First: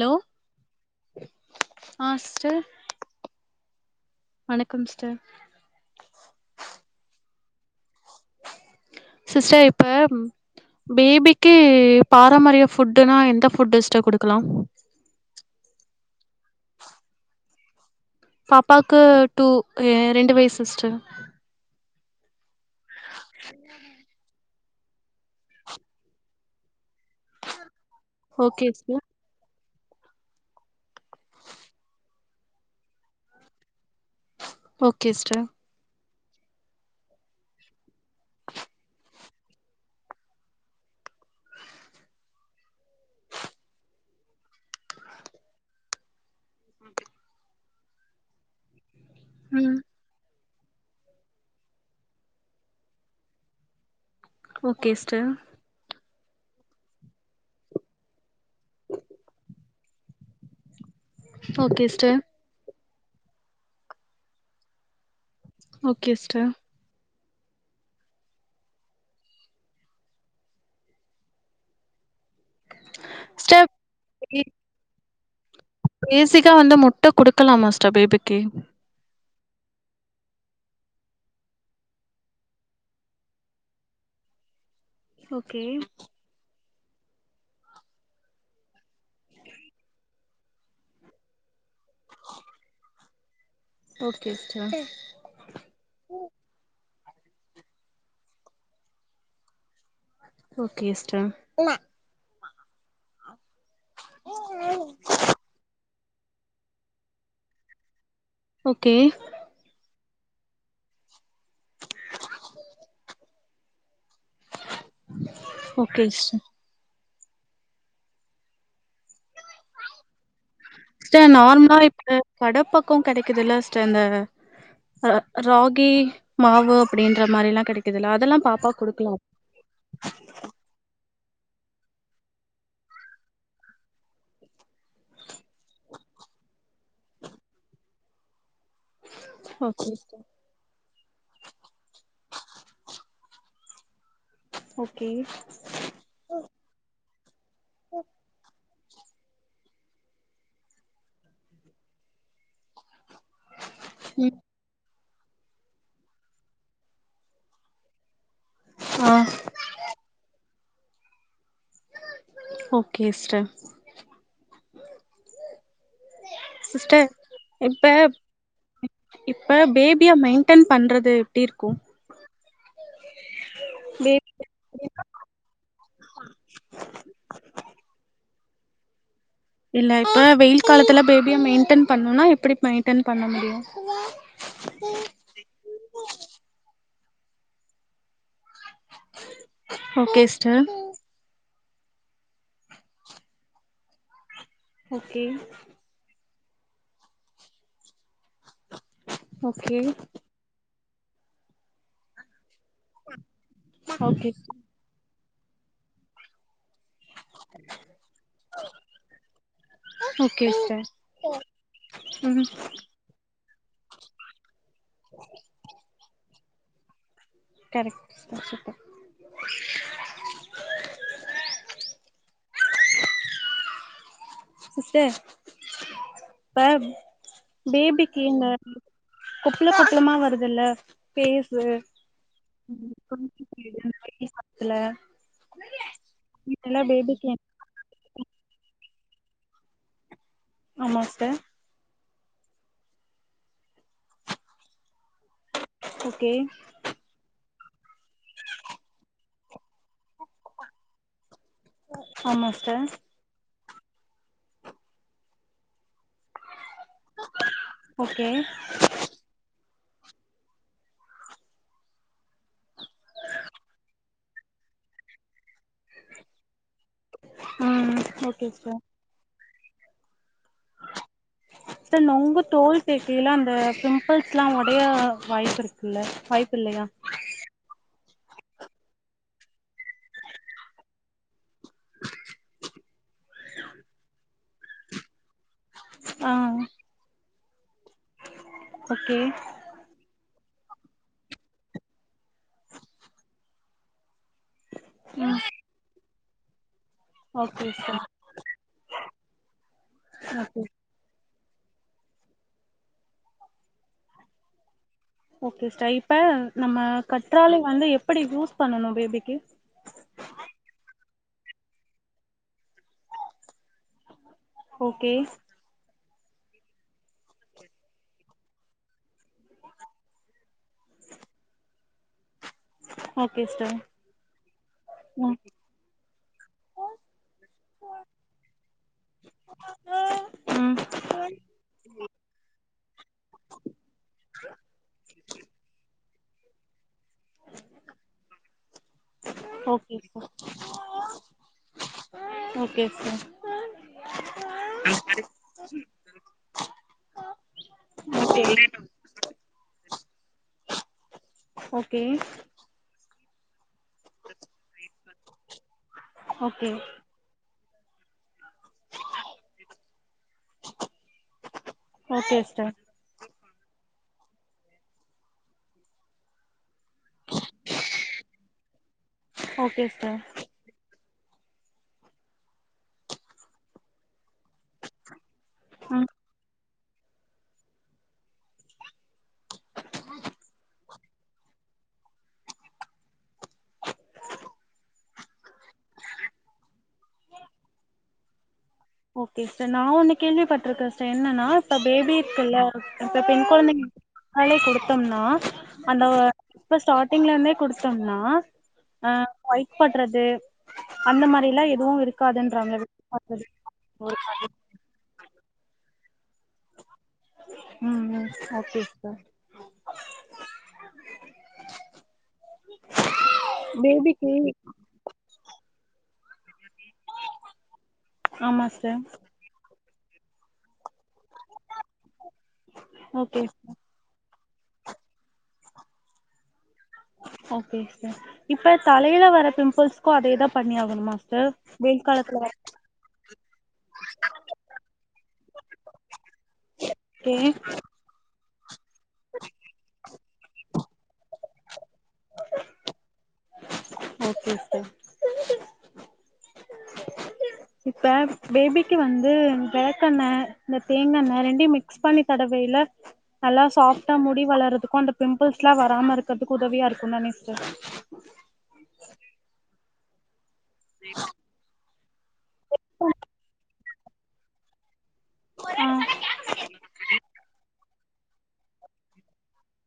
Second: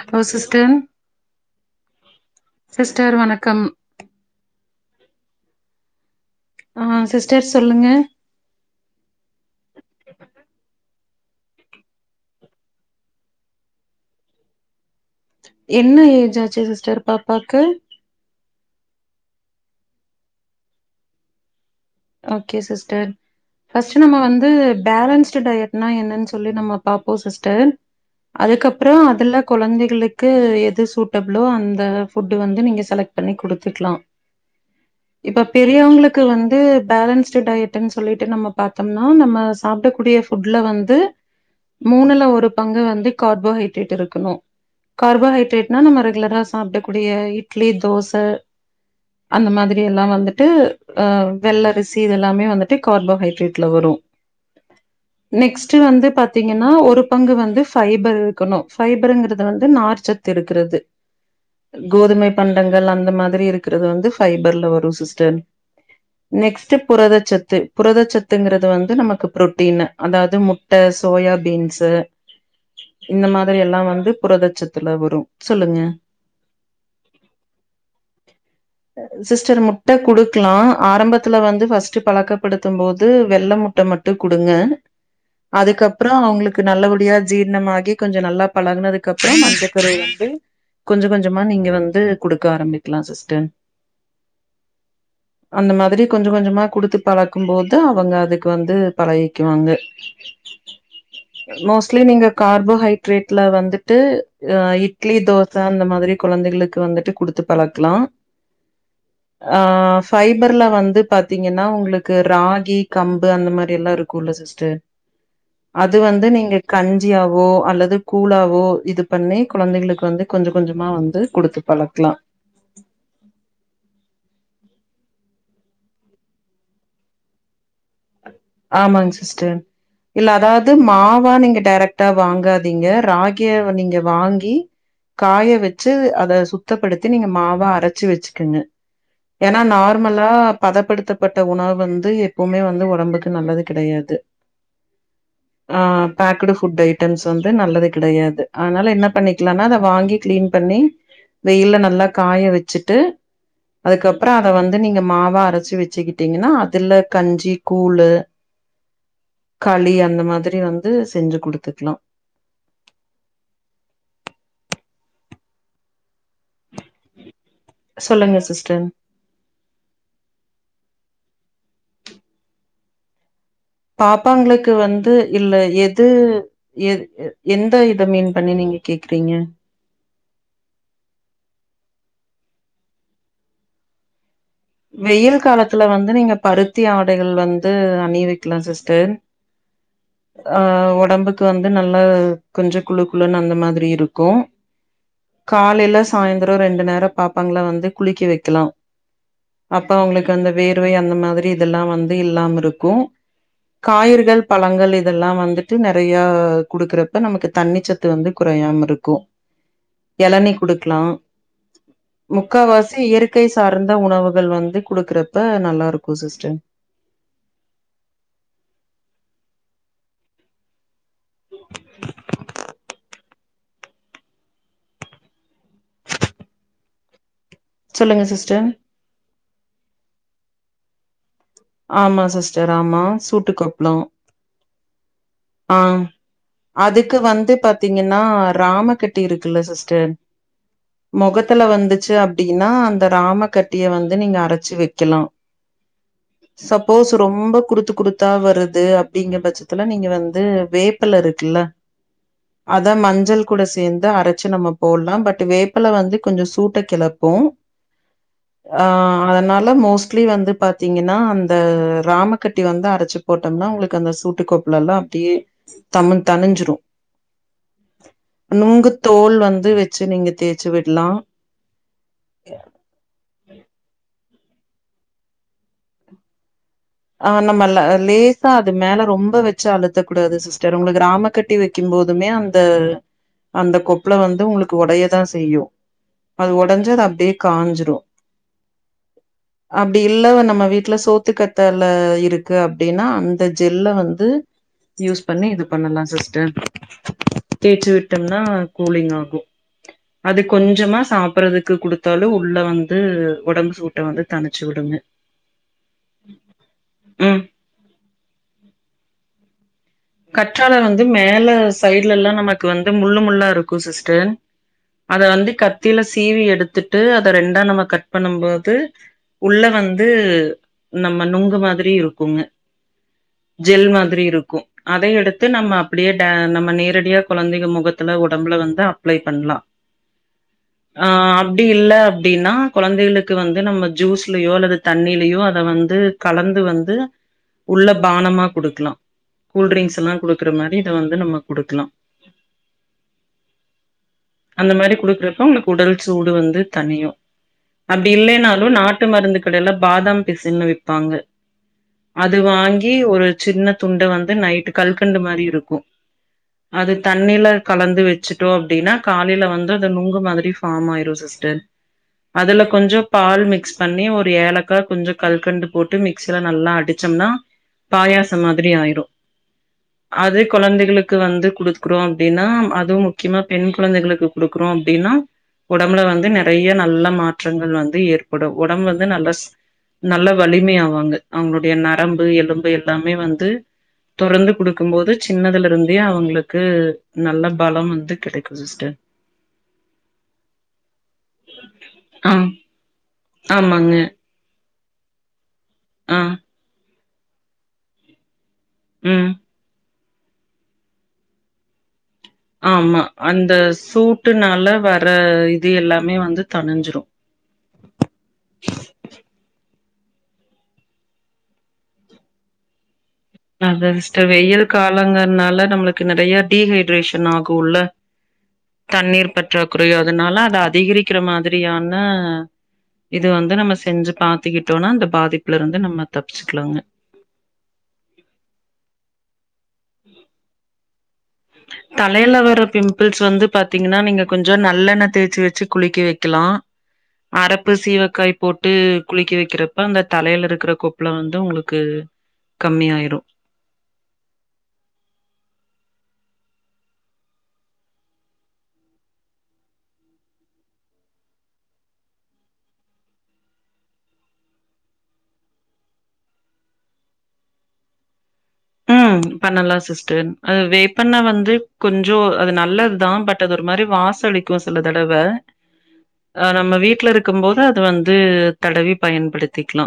Hello sister ஆ sister sister வணக்கம் வணக்கம் சிஸ்டர் ஆ சிஸ்டர் சொல்லுங்க சிஸ்டர் இப்ப பேபிக்கு பாரம்பரிய ஃபுட்டுனா எந்த ஃபுட்டு சிஸ்டர் குடுக்கலா என்ன ஏஜ் ஆச்சு சிஸ்டர் பாப்பாக்கு பாப்பாக்கு டூ ரெண்டு வயசு சிஸ்டர் ஓகே சிஸ்டர் ஃபஸ்ட் நம்ம வந்து பேலன்ஸ்டு டையட்னா என்னனூ சொல் சொல்லி நம்ம பாப்போ சிஸ்டர் ஓகே அதுக்கப்புறோ சிஸ்டர் அதுல கொழந்தைகளுக்கு எது சூட் ட்டப்ளோ அந்த ஃபுட் வந்து நீங்க செலக்ட் பண்ணி குடுத்துக்லா ஓகே இப்ப சிஸ்டர் பேர் பெரியவங்களுக்கு வந்து பேலன்ஸ்டு டயன் சொல்லிட்டு நம்ம பாத்தோம்னா நம்ம சாப்டக்கூடிய ஃபுட்ல வந்து மூணுல ஒரு பங்கு வந்து கார்போஹைட்ரேட் இருக்கணு கார்போஹைட்ரேட்னா நம்ம ரெகுலரா சாப்டக் கூடிய இட்லி தோச அந்த ம் மாதிரி எல்லா வந்துட்டு அ வெள்ளரிசி சி இதெல்லாமே வந்துட்டு கார்போஹைட்ரேட்ல வரு ஓகே ஸ்டர் நெஸ்ட் வந்து பாத்தீங்கன்னா ஒரு பங்கு வந்து ஃபைபர் இருக்கணு ஃபைபருங்கிறது வந்து நார்ச்சத் இருக்கிறது ஓகே சிஸ்டர் கோதுமை பண்டங்கள் அந்த மாதிரி இருக்கிறது வந்து ஃபைபர்ல வரும் sister okay sister next புரதச்சத்து புரதச்சத்துங்கிறது வந்து நமக்கு புரோட்டீன் அதாவது முட் ட்ட சோயா பீன்ஸு இந்த மாதிரி சிஸ்டர் எல்லா வந்து புரதசத்துல வரு சொல்லுங்க பேசிக்கா வந்து முட் ட குடுக்கலா சிஸ்ட பேபிக்கு சிஸ்டர் முட்ட குடுக்லா ஆரம்பத் துல வந்து ஃபஸ்ட் பழக்கப்படுத்தும் போது வெள்ள முட்ட மட்டு குடுங்க ஓகே அதுக்கப்புற அவங்களுக் க்கு நல்லபடியா ஜீர்ணமாகி கொஞ்ச நல்லா பழகுனதுக்கு அப்புற மஞ்ச கரு வந்து கொஞ்ச கொஞ்சமா நீங்க வந்து குடுக்க ஆரம்பிக்கலா சிஸ்டர் ஓகே சிஸ்டர் அந்த மாதிரி கொஞ்ச கொஞ்சமா குடுத்து பழக்கும் போது அவங்க அதுக்கு வந்து பழகிக்குவாங்க ஓகேஸ் மோஸ்ட்லி நீங்க கார்போஹைட்ரேட்ல வந்துட்டு அ இட்லி தோ ச அந்த மாதிரி குழந்தைகளுக்கு வந்துட்டு குடுத்து பழக்லா ஓகே ஆ ஃபைபர்ல வந்து பாத்தீங்கன்னா உங்களுக்கு ராகி கம்பு அந்த மாரி எல்லா இருக்கு குள்ள சிஸ்டர் அது ஓகே வந்து சிஸ்டர் நீங்க கஞ்சியாவோ அல்லது கூழாவோ இது பண்ணி குழந்தைங்களுக்கு வந்து கொஞ்ச கொஞ்சமா வந்து சிஸ்டர் குடுத்து நார்மலா பழக்லா இப்ப கட பக்க கிடைக்குதல்ல சிஸ்ட அந்த அ ராகி மாவு அப்டின்ற மாரி எல்லா கெடைக்கு இதுல அதெல்லா பாப்பாக் ஆமாங் குடுக்லா சிஸ்டர் இல்ல அதாவது மாவா நீங்க டேரக்ட்டா வாங்காதீங்க ராகிய நீங்க வாங்கி காய வச்சு அத சுத்தப்படுத்தி நீங்க மாவ அரச்சு வச்சுக்கங்க ஏன்னா ஓகே சிஸ்டர் நார்மலா பதப்படுத்தப்பட்ட உணவு வந்து எப்பவுமே வந்து உடம்புக்கு நல்லது கெடையாது ஓகே ஆ பேக்குடு ஃபுட் ஐட்டம்ஸ் வந்து நல்லது கெடையாது அதனால என்ன பண்ணிக்லானா அத வாங்கி கிளீன் பண்ணி வெயில நல்லா காய வ ச்சிட்டு அதுக்கப்றோ ம் அத வந்து நீங்க மாவா அரச்சு வச்சுக்கிட்டீங்கன்னா அதுல கஞ்சி கூழு ஆ களி அந்த மாதிரி வந்து செஞ்சு குடுத்துக்லா ஓகே சிஸ்டர் சிஸ்டர் இப்ப சொல்லுங்க சிஸ்டர் இப்ப பேபியா மெயின்டென் பண்றது எப்டி இருக்கு பேபி பாப்பாங்களுக்கு வந்து இல்ல எது எந் எத இத மீன் பண்ணி நீங்க கேக்குறீங்க இல்ல இப்ப வெயில் காலத்துல பேபியா மெயின்டென் பண்ணுன்னா எப்டி மெயின்டென் பண்ண முடியு வெயில் காலத்துல வந்து நீங்க பருத்தி ஆடைகள் வந்து அணிவி க்லா சிஸ்டர் ஓகே அ சிஸ்டர் உடம்புக் து வந்து நல்லா கொஞ்ச குழு குழு அந்த மாதிரி இருக்கு ஓகே காலைல சாயந்ரோ ரெண்டு நேரோ பாப்பாங்கள வந்து குளிக்க வைக்கலா ஓகே அப்ப அவுங்களுக்கு அந்த வேர்வை அந்த மாதிரி இதெல்லா வந்து இல்லாம இருக் கு ஓகே காய்கறிகள் பழங்கள் இதெல்லா வந்துட்டு நெறையா குடுக்கறப்ப நமக்கு தண்ணிச்சத்து வந்து கொறையாம இருக்கு ஓகே இளனி சிஸ்டர் குடுக்லா ம் முக்காவாசி இயற் கை சார்ந்த உணவுகள் வந்து குடுக்கறப்பா நல்லாருக்கு சிஸ்டர் கரெக்ட் குடுத்துட்ட சிஸ்சர் இப்ப பேபிக்கு சொல்லுங்க இந்த சிஸ்டர் கொப்ள கொப்பளமா வருதுல்ல ஃபேஸ் ஆமா சிஸ்டர் ஆமா சூட்டு கொப்ளோ கு [inaudible] ஆ அதுக்கு வந்து பாத்தீங்கன்னா ராம கட்டி இருக்குல்ல சிஸ்டர் ஆமா சிஸ்டர் மொகத்துல வந்துச்சு அப்டின்னா அந்த ராம கட்டிய வந்து நீங்க அரச்சி வெக்கலா ஓகே சப்போஸ் ரொம்ப குறுத்து குறுத்தா வருது அப்டிங்கிற பட்சத்துல நீங்க வந் து வேப்பல இருக்குல ஆமா சிஸ்டர் அத மஞ்சள் கூட சேந்து அரச்சு நம்ம போட்லா பட்டு வேப் பல வந்து கொஞ்சோ சூட்ட கெளப்பு ஓகே ஆ அதனால மோஸ்ட்லி வந்து பாத்தீங்கன்னா அந்த ராமக்கட்டி வந்து அரச்சி போட்டோம்னா உங்குளுக்கு அந்த சூட்டுக் கொப்ளலா டி தமு தனிஞ்சிரு ம் ஓகே சிஸ்டர் நொங்கு தோல் வந்து வச்சு நீங்க தேச்சி விட்லா இந்த நொங்கு தோல் தேய்க்கயில அந்த பிம்புள் ஸ்லா ஒடய வாய்ப்பு இருக்குல்ல வாய்ப்பு இல்லயா ஆ நம்ம லேசா அது மேல ரொம்ப வச்சு அழுத்தக் கூடாது சிஸ்டர் உங்களுக் ராம கட்டி வக்கிம் போதுமே அந்த அந்த கொப்பளோ வந்து உங்ளுக்கு ஒடைய தா செய்யு ஆ அது ஒடஞ்சா அப்டே காஞ்சிரு ஓக்கே அப்டி இல்ல நம்ம வீட்ல சோத்துக்கத்தால இருக்கு அப்டினா அந்த ஜெல்ல வந்து யூஸ் ம் பண்ணி இது பண்ணலா சிஸ்டர் ஓகே தேச்சி சிஸ்டர் விட்டோன்னா கூலிங் ஆகு அது ஓகே கொஞ்சமா சாப் புறதுக்கு குடுத்தாலு உள்ள வந்து ஒடம்பு சூட்ட வந்து தனிச் விடுங்க ஓகே ஸ்டர் இப்ப நம்ம ம் கற்றால வந்து எப்டி யூஸ் பண்ணணு பேபிக்கு கற்றால வந்து மேல சைட்லலா நமக்கு வந்து முள்ளு முள்ளா இருக்கு சிஸ்டர் ஓகே அத வந்து கட் த்தில சீவி எடுத்துட்டு அத ரெண்டா நம்ம கட் பண்ணுபோது உள்ள வந்து நம்ம நுங்கு மாதிரி இருக்குங்க ஓகே சிஸ்டர் ஜெல் மாதிரி இருக்கு அதயு ம் எடுத்து நம்ம அப்டியே டே நம்ம நேரடியா கொழந்தங்க மொகத்துல ஒடம்புல வந்து அப்ளே பண்லா ம் ஆம் அப்டி இல்ல அப்டின்னா கொழந்தயளுக்கு வந்து நம்ம ஜூஸ்லியோ அல்லது தண்ணிலியோ அத வந்து கலந்து வந்து உள்ள பானமா குடுக்லா ஓகே கூல்ட்ரிங்ஸ்லா சிஸ்டர் குடுக்குற மாரி இத வந்து நம்ம குடுக்லா ஓகே சிஸ்டர் அந்த மாரி குடுக்றப்ப உங்ளுக்கு உடல் சூடு வந்து தனியு அப்டி ஓகே இல்லேனாலு நாட் நாட்டு மருந்து கடைல பாதாம் பிசின் விப்பாங்க ஓகே அது வாங்கி ஒரு சின்ன துண் ண்டு நைட் கல்கண்டு மாரி இருக்கு ஓகே அது தண்ணில கலந்து வச்சுட்டோ அப்டினா காலயில வந்து அது நுங்கு மாதிரி ஃபார்ம் ஆயிரு சிஸ்டர் ஓகே அதுல சிஸ்டர் கொஞ்சோ பால் மிக்ஸ் பண்ணி ஒரு ஏலக்கா கொஞ்சோ கல்கண்டு போட்டு மிக்சில நல்லா அடிச்சாம்னா பாயாசோ மாதிரி ஆயிரு ஓகேஸ் அது கொழந்தகளுக்கு வந்து குடுக்றோ அப்டினா அது முக்கியமா பெண் கொழந்தகளுக் குடுக்குறோ அப்டினா ஒடம்புல ம் வந்து நெறைய நல்ல மாட் ற்றங்கள் வந்து ஏற்படு ஒடம்பு வந்து நல்லா ஸ் நல்லா வலிம ஆவாங்க அவுங்களுடைய நரம்பு எலும்பு எல்லாமே வந்து தொரந்து குடுக்கும் போது சின்னதுல இருந்தே அவுங்களுக்கு நல்ல பலம் வந்து கிடைக்கும் சிஸ்டர் ஓகே சார் நான் ஒன்னு கேள்விப்பட்டிருக்கே சார் என்னன்னா இப்ப பேபி ஆ இருக்குல்ல இப்ப பெண் ஆமாங்க கொழந்தைங்காலே கொடுத்தோம்னா அந்த ஆ இப்ப ஸ்டார்டிங்ல இருந்தே குடுத்தோம்னா அ ம் குப்பாட்றது அந்த மாரி எல்லா எதுவு இருக் ஆமா அந்த சூட்டுனால வர இது எல்லாமே வந்து தனிஞ்சிரு ம் ம் ஓகேக்கா அத சிஸ்டர் பேபிக்கு வெயில் காலங்கிறதுனால நம்மளுக் கு நெறைய டீஹைட்ரேஷன் ஆகுல உள்ள ஆமா சிஸ்டர் தண்ணீர் பற் றாகுற அதுனால அத அதிகரிக்கிற மாதிரியான இது வந்து ஓகே நம்ம செஞ்சி பாக் கத்திக்கிட்டோனா அந்த பாதிப்புல இருந்து நம்ம தப்பச்சுக்குலாங்க ஓகே ஸ்டர் இப்ப தலையில வர பிம்பிள்ஸ்க்கு அதேதா பண்ணி ஆகணுமா சார் வெயில் தலையில காலத்துல வர பிம்பிள்ஸ் வந்து பாத்தீங்கன்னா நீங்க கொஞ்சோ நல்லெண்ண தேய்ச்சு வச்சு குளிக்கி வைக்குலா ஓகே அரப்பு சீவக்காய்ப் போட்டு குளிக்க வைக்கிறப்ப அந்த தலையில இருக்கிற கொப்பளோ வந்து உங்களுக்கு கம்மிய ஆயிரு ஓகே சார் இப்ப பேபிக்கு வந்து வேளக்கெண்ண இந்த தேங்காண்ண ரெண்டையு மிக்ஸ் பண்ணி தடவைல நல்லா சாஃப்டா முடி வளரதுக்கு அந்த பிம்பிள்ஸ்லா வராம இருக்கற்துக்கு உதவியா இருக்குதானே சிஸ்டர் ம் பண்ணலா சிஸ்டர் அது வேப்பெண்ண வந்து கொஞ்சோ அது நல்லதுதா பட் அது ஒரு மாரி வாசோ அடிக் கு சில தடவ ஆ ஆ நம்ம வீட்ல இருக்கும்போது அது வந்து தடவி பயன்படுத்திக்லா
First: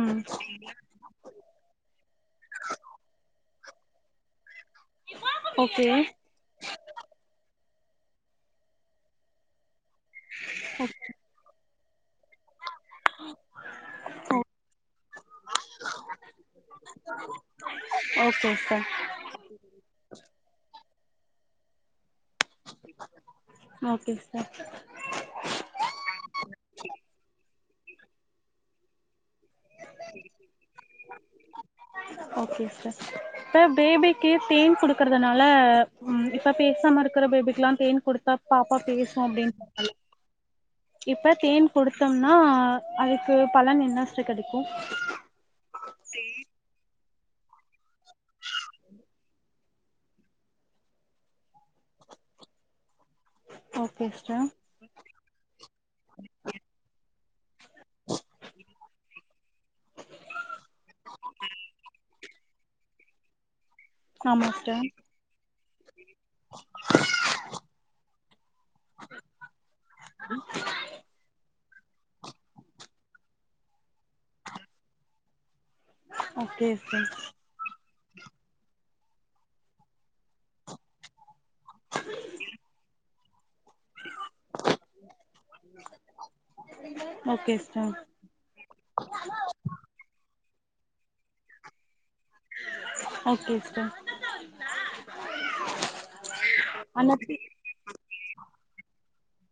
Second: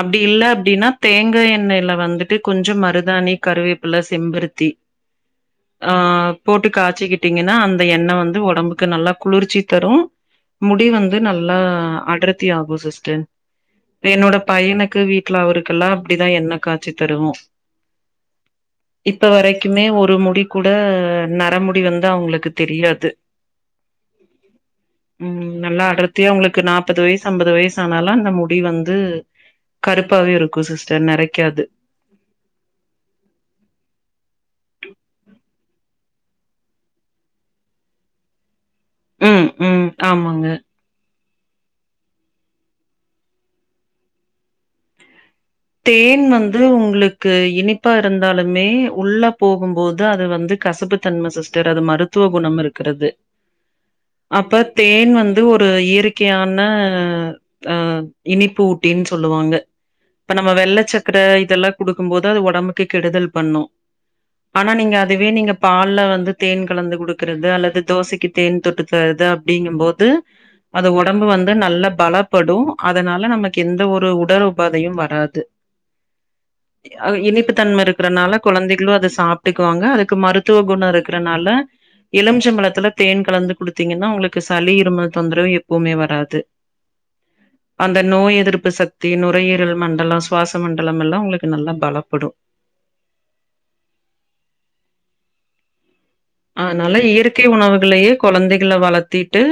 அப்டி இல்ல அப்டினா தேங்கா எண்ணெய்ல வந்துட்டு கொஞ்சோ மருதாணி கருவேப்புல செம்பருத்தி ஓகே ஆ போட்டு காச்சிக்கிட்டீங்கன்னா அந்த எண்ண வந்து ஒடம்புக்கு நல்லா குளிர்ச்சி தரு முடி வந்து நல்லா அடர்த்தி ஆகு சிஸ்டர் என்னோட பையனுக்கு வீட்ல அவுருக்குல்லா அப்டிதா எண்ண காட்சி தருவோ ஓகே சிஸ்டர் இப்போ வரைக்குமே ஒரு முடிகூட நர முடி வந்து அவுங்களுக்கு தெரியாது ஓகே சார் ம் நல்லா அடர்த்தியா உங்களுக்கு நாப்பது வய்சு அம்பது வய்சு ஆனாலு அந்த முடி வந்து கருப்பாவே இருக்கு சிஸ்டர் நெறைக்காது ஓகே சிஸ்டர் ச பேபிக்கு தேன் குடுக்கறதுனால ம் இப்ப பேசாம இருக்கிற பேபிக்குல்லா தேன் கொடுத்தா பாப்பா பேசு ம் அப்டின் ம் சொல்றாங்கள ஆமாங்க இப்ப தேன் குடுத்தோம்னா அதுக்கு பலன் என்ன சிஸ்டர் கெடைக்கு தேன் வந்து உங்குளுக்கு இனிப்பா இருந்தாலுமே உள்ள போகும்போது அது வந்து கசப்பு தன்ம சிஸ்டர் அது மருத்துவ குணம் இருக்கறது ஓகே சிஸ்டர் அப்ப தேன் வந்து ஒரு இயற்கையான ஆ இனிப்பு ஊட்டின் சொல்லுவாங்க ஓக இப்ப நம்ம வெள்ள சக்கர இதெல்லா குடுக்கும்போது அது ஒடம்புக்கு கெடுதல் பண்ணு ஆமா ஆனா சிஸ்டர் நீங்க அதுவே நீங்க பால்ல வந் து தேன் கலந்து குடுக்கறது அல்லது தோசைக்கு தேன் தொட்டு தரது அப்டிங்கும்போது அது ஒடம்பு வந்து நல்ல பலப்படு அதனால நமக் எந்த ஒரு உடல் உபாதையு வராது ஓகே சிஸ்டர் இனிப்புத் தன்ம இருக்கறனால குழந்தைகளு அத சாப்ட்டுக்குவாங்க அதுக்கு மருத்துவ குணோ இருக்கறனால எலும்ச்சம்பழத்துல தேன் கலந்து குடுத்தீங்கன்னா உங்களுக்கு சளி இருமல் தொந்தரவு எப்பவுமே வராது [unintelligible] ஓகே சிஸ் அந்த நோய் எதிர்ப்பு சக் தி நுரையீரல் மண்டல சுவாச மண்டலம் எல்லா உங்குளுக்கு நல்லா பலப்படு ஓகே சிஸ்டர் ஆனால அந்த இயற்கை உணவுகள்லயே கொழந்தைகள வளத்தீட்டு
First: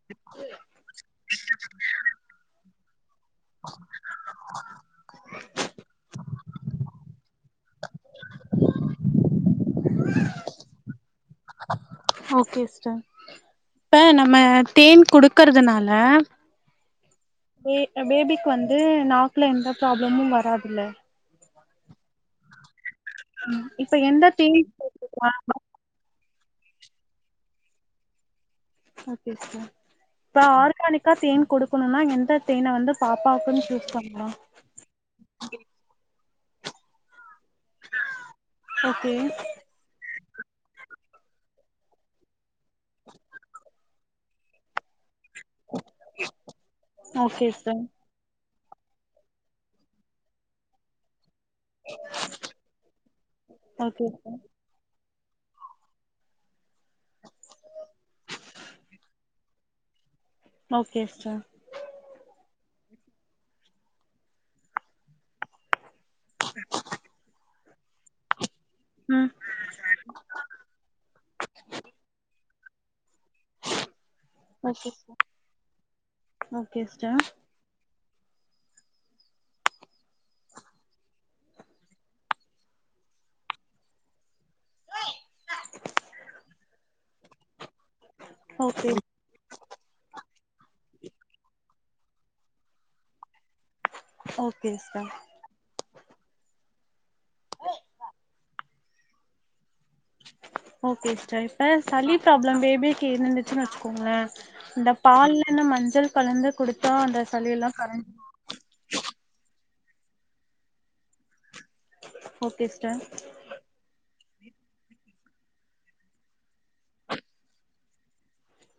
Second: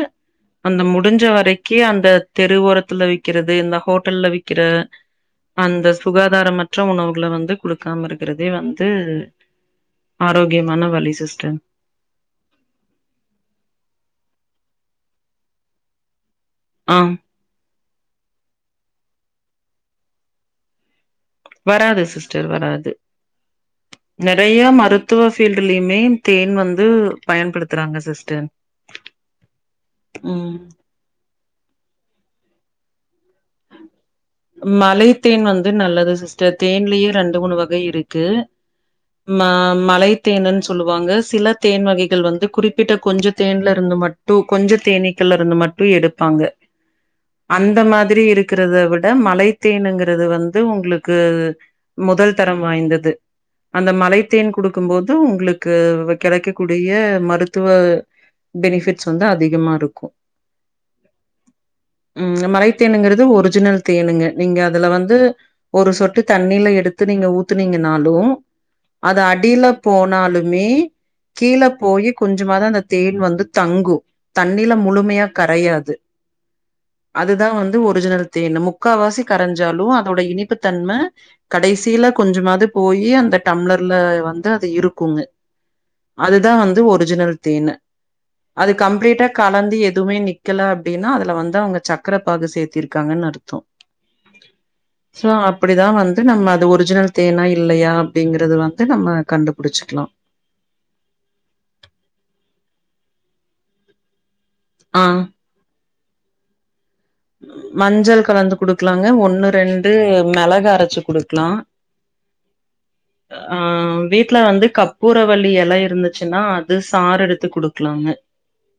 அந்த முடிஞ்ச வரைக்கு அந்த தெரு ஓரத்துல விக்கறது இந்த ஹோட்டல்ல விக்கிற அந்த சுகாதாரமற்ற உணவுகள வந்து குடுக்காம இருக்கறதே வந்து ஆரோக்கியமான வழி சிஸ்டர் ஓக்கே சிஸ்டர் இப்ப நம்ம தேன் குடுக்கறதுனால ஆ பே அ பேபிக்கு வந்து நாக்ல எந்த ப்ராப்ளமு வராதுல வராது சிஸ்டர் வராது ம் இப்ப எந்த தேன் நறைய மருத்துவ ஃபீல்டுலயு மெய்ன் தேன் வந்து பயன்படுத்துறாங்க சிஸ்டர் ஓக்கே சிஸ்டர் இப்ப ம். ஆர்கானிக் கா தேன் கொடுக்கணுனா எந்த தேன வந்து பாப்பாவுக்குன் சூஸ் பண்ணு மலைத்தேன் வந்து நல்லது சிஸ்டர் தேன்லயே ரெண்டு மூணு வக் கை இருக்கு ஓகே ம மலை தேனுனுன் சொல்லுவாங்க சில தேன் வகைகள் வந்து குறிப்பிட்ட கொஞ்ச தேன்ல இருந்து மட்டு கொஞ்ச தேனீ த்துல இருந்து மட்டு எடுப்பாங்க ஓகே அந்த சிஸ்டர் மாதிரி இருக்கறத விட் ட மலைத்தேனுங்குறது வந்து உங்களுக்கு அது முதல் தரம் வாய்ந்தது அந்த ஓகே சிஸ்டர் மலைத்தேன் குடுக்கும் போது உங்களுக் கு கெடைக்கக்க கூடிய மருத்துவ பெனிஃபிட்ஸ் வந்து அதிகமா இருக்கு ஒகே சிஸ்டர் ம் [unintelligible] மலைத்தனுங்கறது ஒரிஜினல் தேனுங்க நீங்க அதுல வந்து ஒரு சொட்டு தண்ணில எடுத்து நீங்க ஊத்துனீங்கனாலு அத ம் அடில போனாலுமே கீழே போயி கொஞ்சமாது அந்த தேன் வந்து தங்கு தண்ணில ஓகே சிஸ்டர் முழுமையா கரையாது ஓகே சிஸ்டர் அதுதா வந்து ஒரிஜினல் தேனு முக்கா வாசி கரஞ்சாலு அதோட இனிப்பு தன்ம கடைசில கொஞ்சமாது போயி அந்த டம்ளர்ல வந் து அது இருக்குங்க அதுதா வந்து ஒரிஜினல் தேனு அது ஓகே கம்ப்ளீட் லைட்டா கலந்து எதுமே நிக்கல அப்டின்னா அதுல வந்து அவுங்க சக்கர பாகு சேத்திருக்காங்கன் அர்த்தோ ஓகே சிஸ்டர் ஆ அப்டிதா வந்து நம்ம அது ஒரிஜினல் தேனா இல்லையா அப்டிங்கறது வந்து நம்ம கண்டுபுடிச்சிக்லா ஓகே சிஸ்டர் இப்ப சளி ப்ராப்ளம் பேபிக்கி இருந்துச்சுன் வச்சுக்கோங்ளே அந்த ஆ. பால்ல இன்ன மஞ்சள் கலந்து குடுத்தா அந்த சளி எல்லா கரஞ் மஞ்சள் கலந்து குடுக்கலாங்க ஒன்னு ரெண்டு மெளகு அரச்சு குடுக்லா ஓகே சிஸ்டர் அ ஆ அ வீட்ல வந்து கப்பூரவள்ளி எல இருந்துச்சுன்னா அது சாறு எடுத்து குடுக்கலாங்க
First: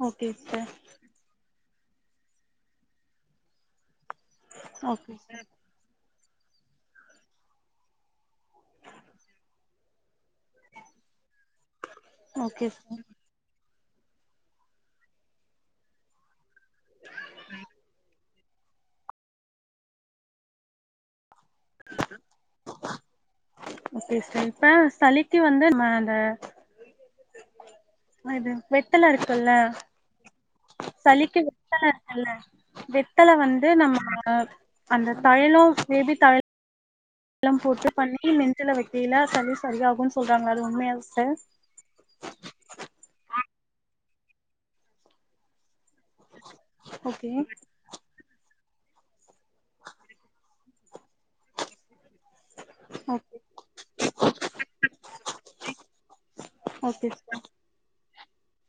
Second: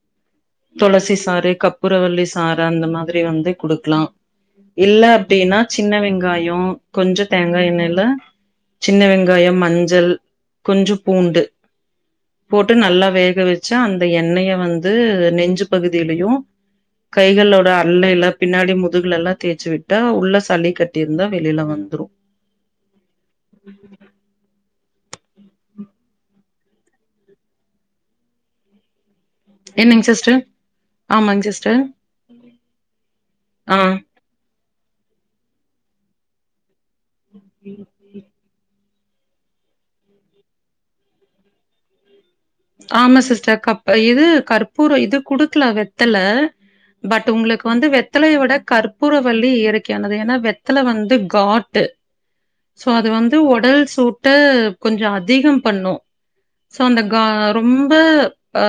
ஓகே சிஸ்டர் தொளசி சாறு கப் பூரவள்ளி சாறு அந்த மாதிரி வந்து குடுக்கலா இல்ல ஓகே சிஸ்டர் அப்டின்னா சின்ன வெங்காயோ கொஞ்ச தேங்கா எண்ணெல சின்ன வெங்காயம் மஞ்சள் கொஞ்சப் பூண்டு ஓகே போட்டு சிஸ்டர் நல்லா வேக வச் சா அந்த எண்ணெய வந்து நெஞ்சு பகுதிலயு கைகளோ எல்லா பின்னாடி முதுகுலலா தேச்சு விட்டா உள்ள சளி கட் டிருந்தா வெளில வந்துரு சிஸ்டன் ப்ப சளிக்கு வந்து நம்ம அந்த அது வெத்தல இருக்குல்ல என்னங்க சிஸ்டர் சளிக்கு ஆமாங் சிஸ்டர் வெத்தல இருக்குல்ல வெத்தல வந்து ஆ நம்ம அ அந்த தைலோ மேபி தை லம் போட்டு பண்ணி நெஞ்சுல வெக்கயில சளி சரியாகுன் சொல்றாங்களே அது உண்மையா சிஸ்டர் ஆமா சிஸ்டர் கப்ப இது கற்பூர இது குடுக்லா வெத் தலை பட் ஓகே உங்களுக்கு வந்து வெத் த்தலைய வெட கற்பூரவள்ளி இயற்கையானது எனா வெத்தல வந்து காட்டு ஸோ அது ஓகே வந்து ஒடல் சூட்ட கொஞ்ச அதிகம் பண்ணு ஸோ ஓகே அந்த கா சிஸ்டர் ரொம்ப அ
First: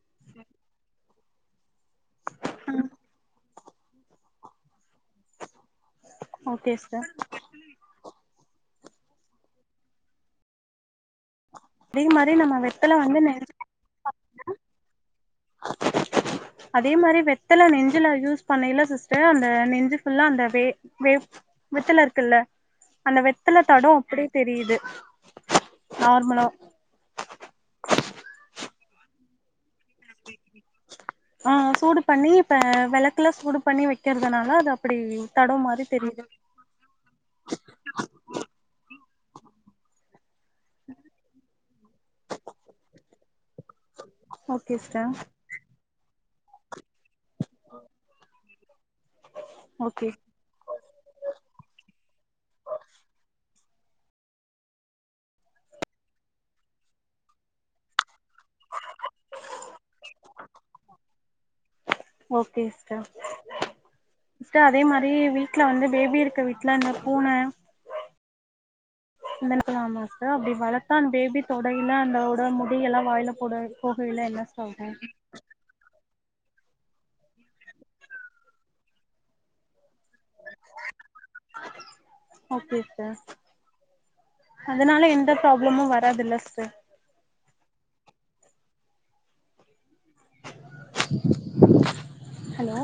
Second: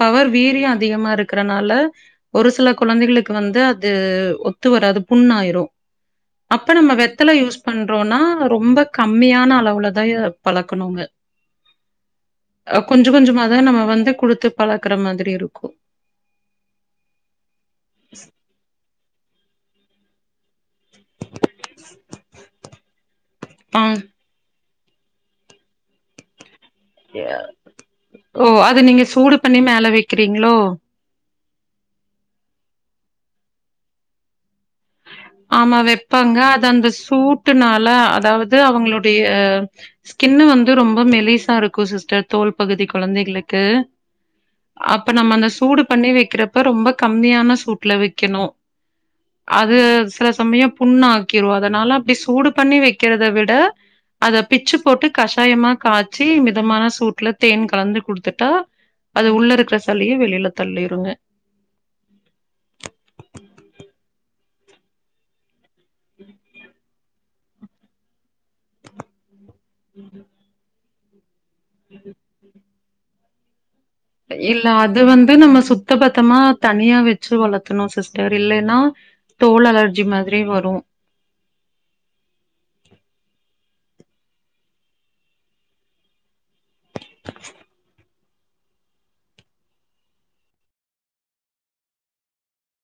பவர் வீரிய அதிகமா இருக்கறனால ஒரு சில ம் குழந்தைகளுக்கு வந்து அது ஒத்து வராது புண்ணாயிரு அப்ப ஓகே நம்ம சிஸ்டர் வெத்தல யூஸ் பண்றோனா ரொம்ப கம்மியான அளவுலதாய பழக்கணுங்க தே மாரி நம்ம வெ கொஞ்ச கொஞ்சமா தா நம்ம வந்து கொடுத்து பழக்கற மாதிரி இருக்கு அதே மாரி வெத்தல நெஞ்சுல யூஸ் பண்ணைல சிஸ்டர் அந்த நெஞ்சு ஃபுல்லா அந்த வே வெ வெத்தல இருக்குல்ல அந்த வெத்தல ஆ தடொ அப்டே தெரியுது நார்மலா ஓ அது நீங்க சூடு பண்ணி மேல வைக்கிறீங்களோ ஆ சூடு பண்ணி இப்ப வெளக்குல சூடு பண்ணி வைக்கிறதுனால அது அப் ஆமா வைப்பாங்க அது அந்த சூட்டுனால அதாவது அவங்களுடைய ஸ்கின்னு வந்து ரொம்ப மெலிஸா இருக்கு சிஸ்டர் தோல் பகுதி கொழந்தைகளுக்கு ஓகே சிஸ்டர் அப்ப நம்ம அந்த சூடு பண்ணி வைக்கிறப்ப ரொம்ப கம்மியான சூட்ல வைக்கணு அது ஓகே சில சமய புண்ணாக்கிரு அதனால அப்டி சூடு பண்ணி வைக்கிறத விட அத பிச்சு போட்டு கஷாயமா காச்சி மிதமான சூட்ல தேன் கலந்து குடுத்துட்டா அது உள்ள இருக்குற சலியே வெளில தள்ளிருங்க ஓகே சிஸ்டர் சிஸ்ட அதே மாரி வீட்ல வந்து பேபி இருக்க வீட்ல அந்த பூன வளக்கலாமா ஸ்ட அப்டி வளத்தா அந்த பேபி தொடைல அந்தோட முடிய எல்லா வாயில போடாது இல்ல அது வந்து நம்ம சுத்த பத்தமா தனியா வெச்சு வளத்தணு சிஸ்டர் இல்லன்னா தோல் அலர்ஜி மாதிரி வரு ஓகே ஸ்ட அதனால எந்த ப்ராப்ளமு வராதுல்ல சிஸ்ட ஹலோ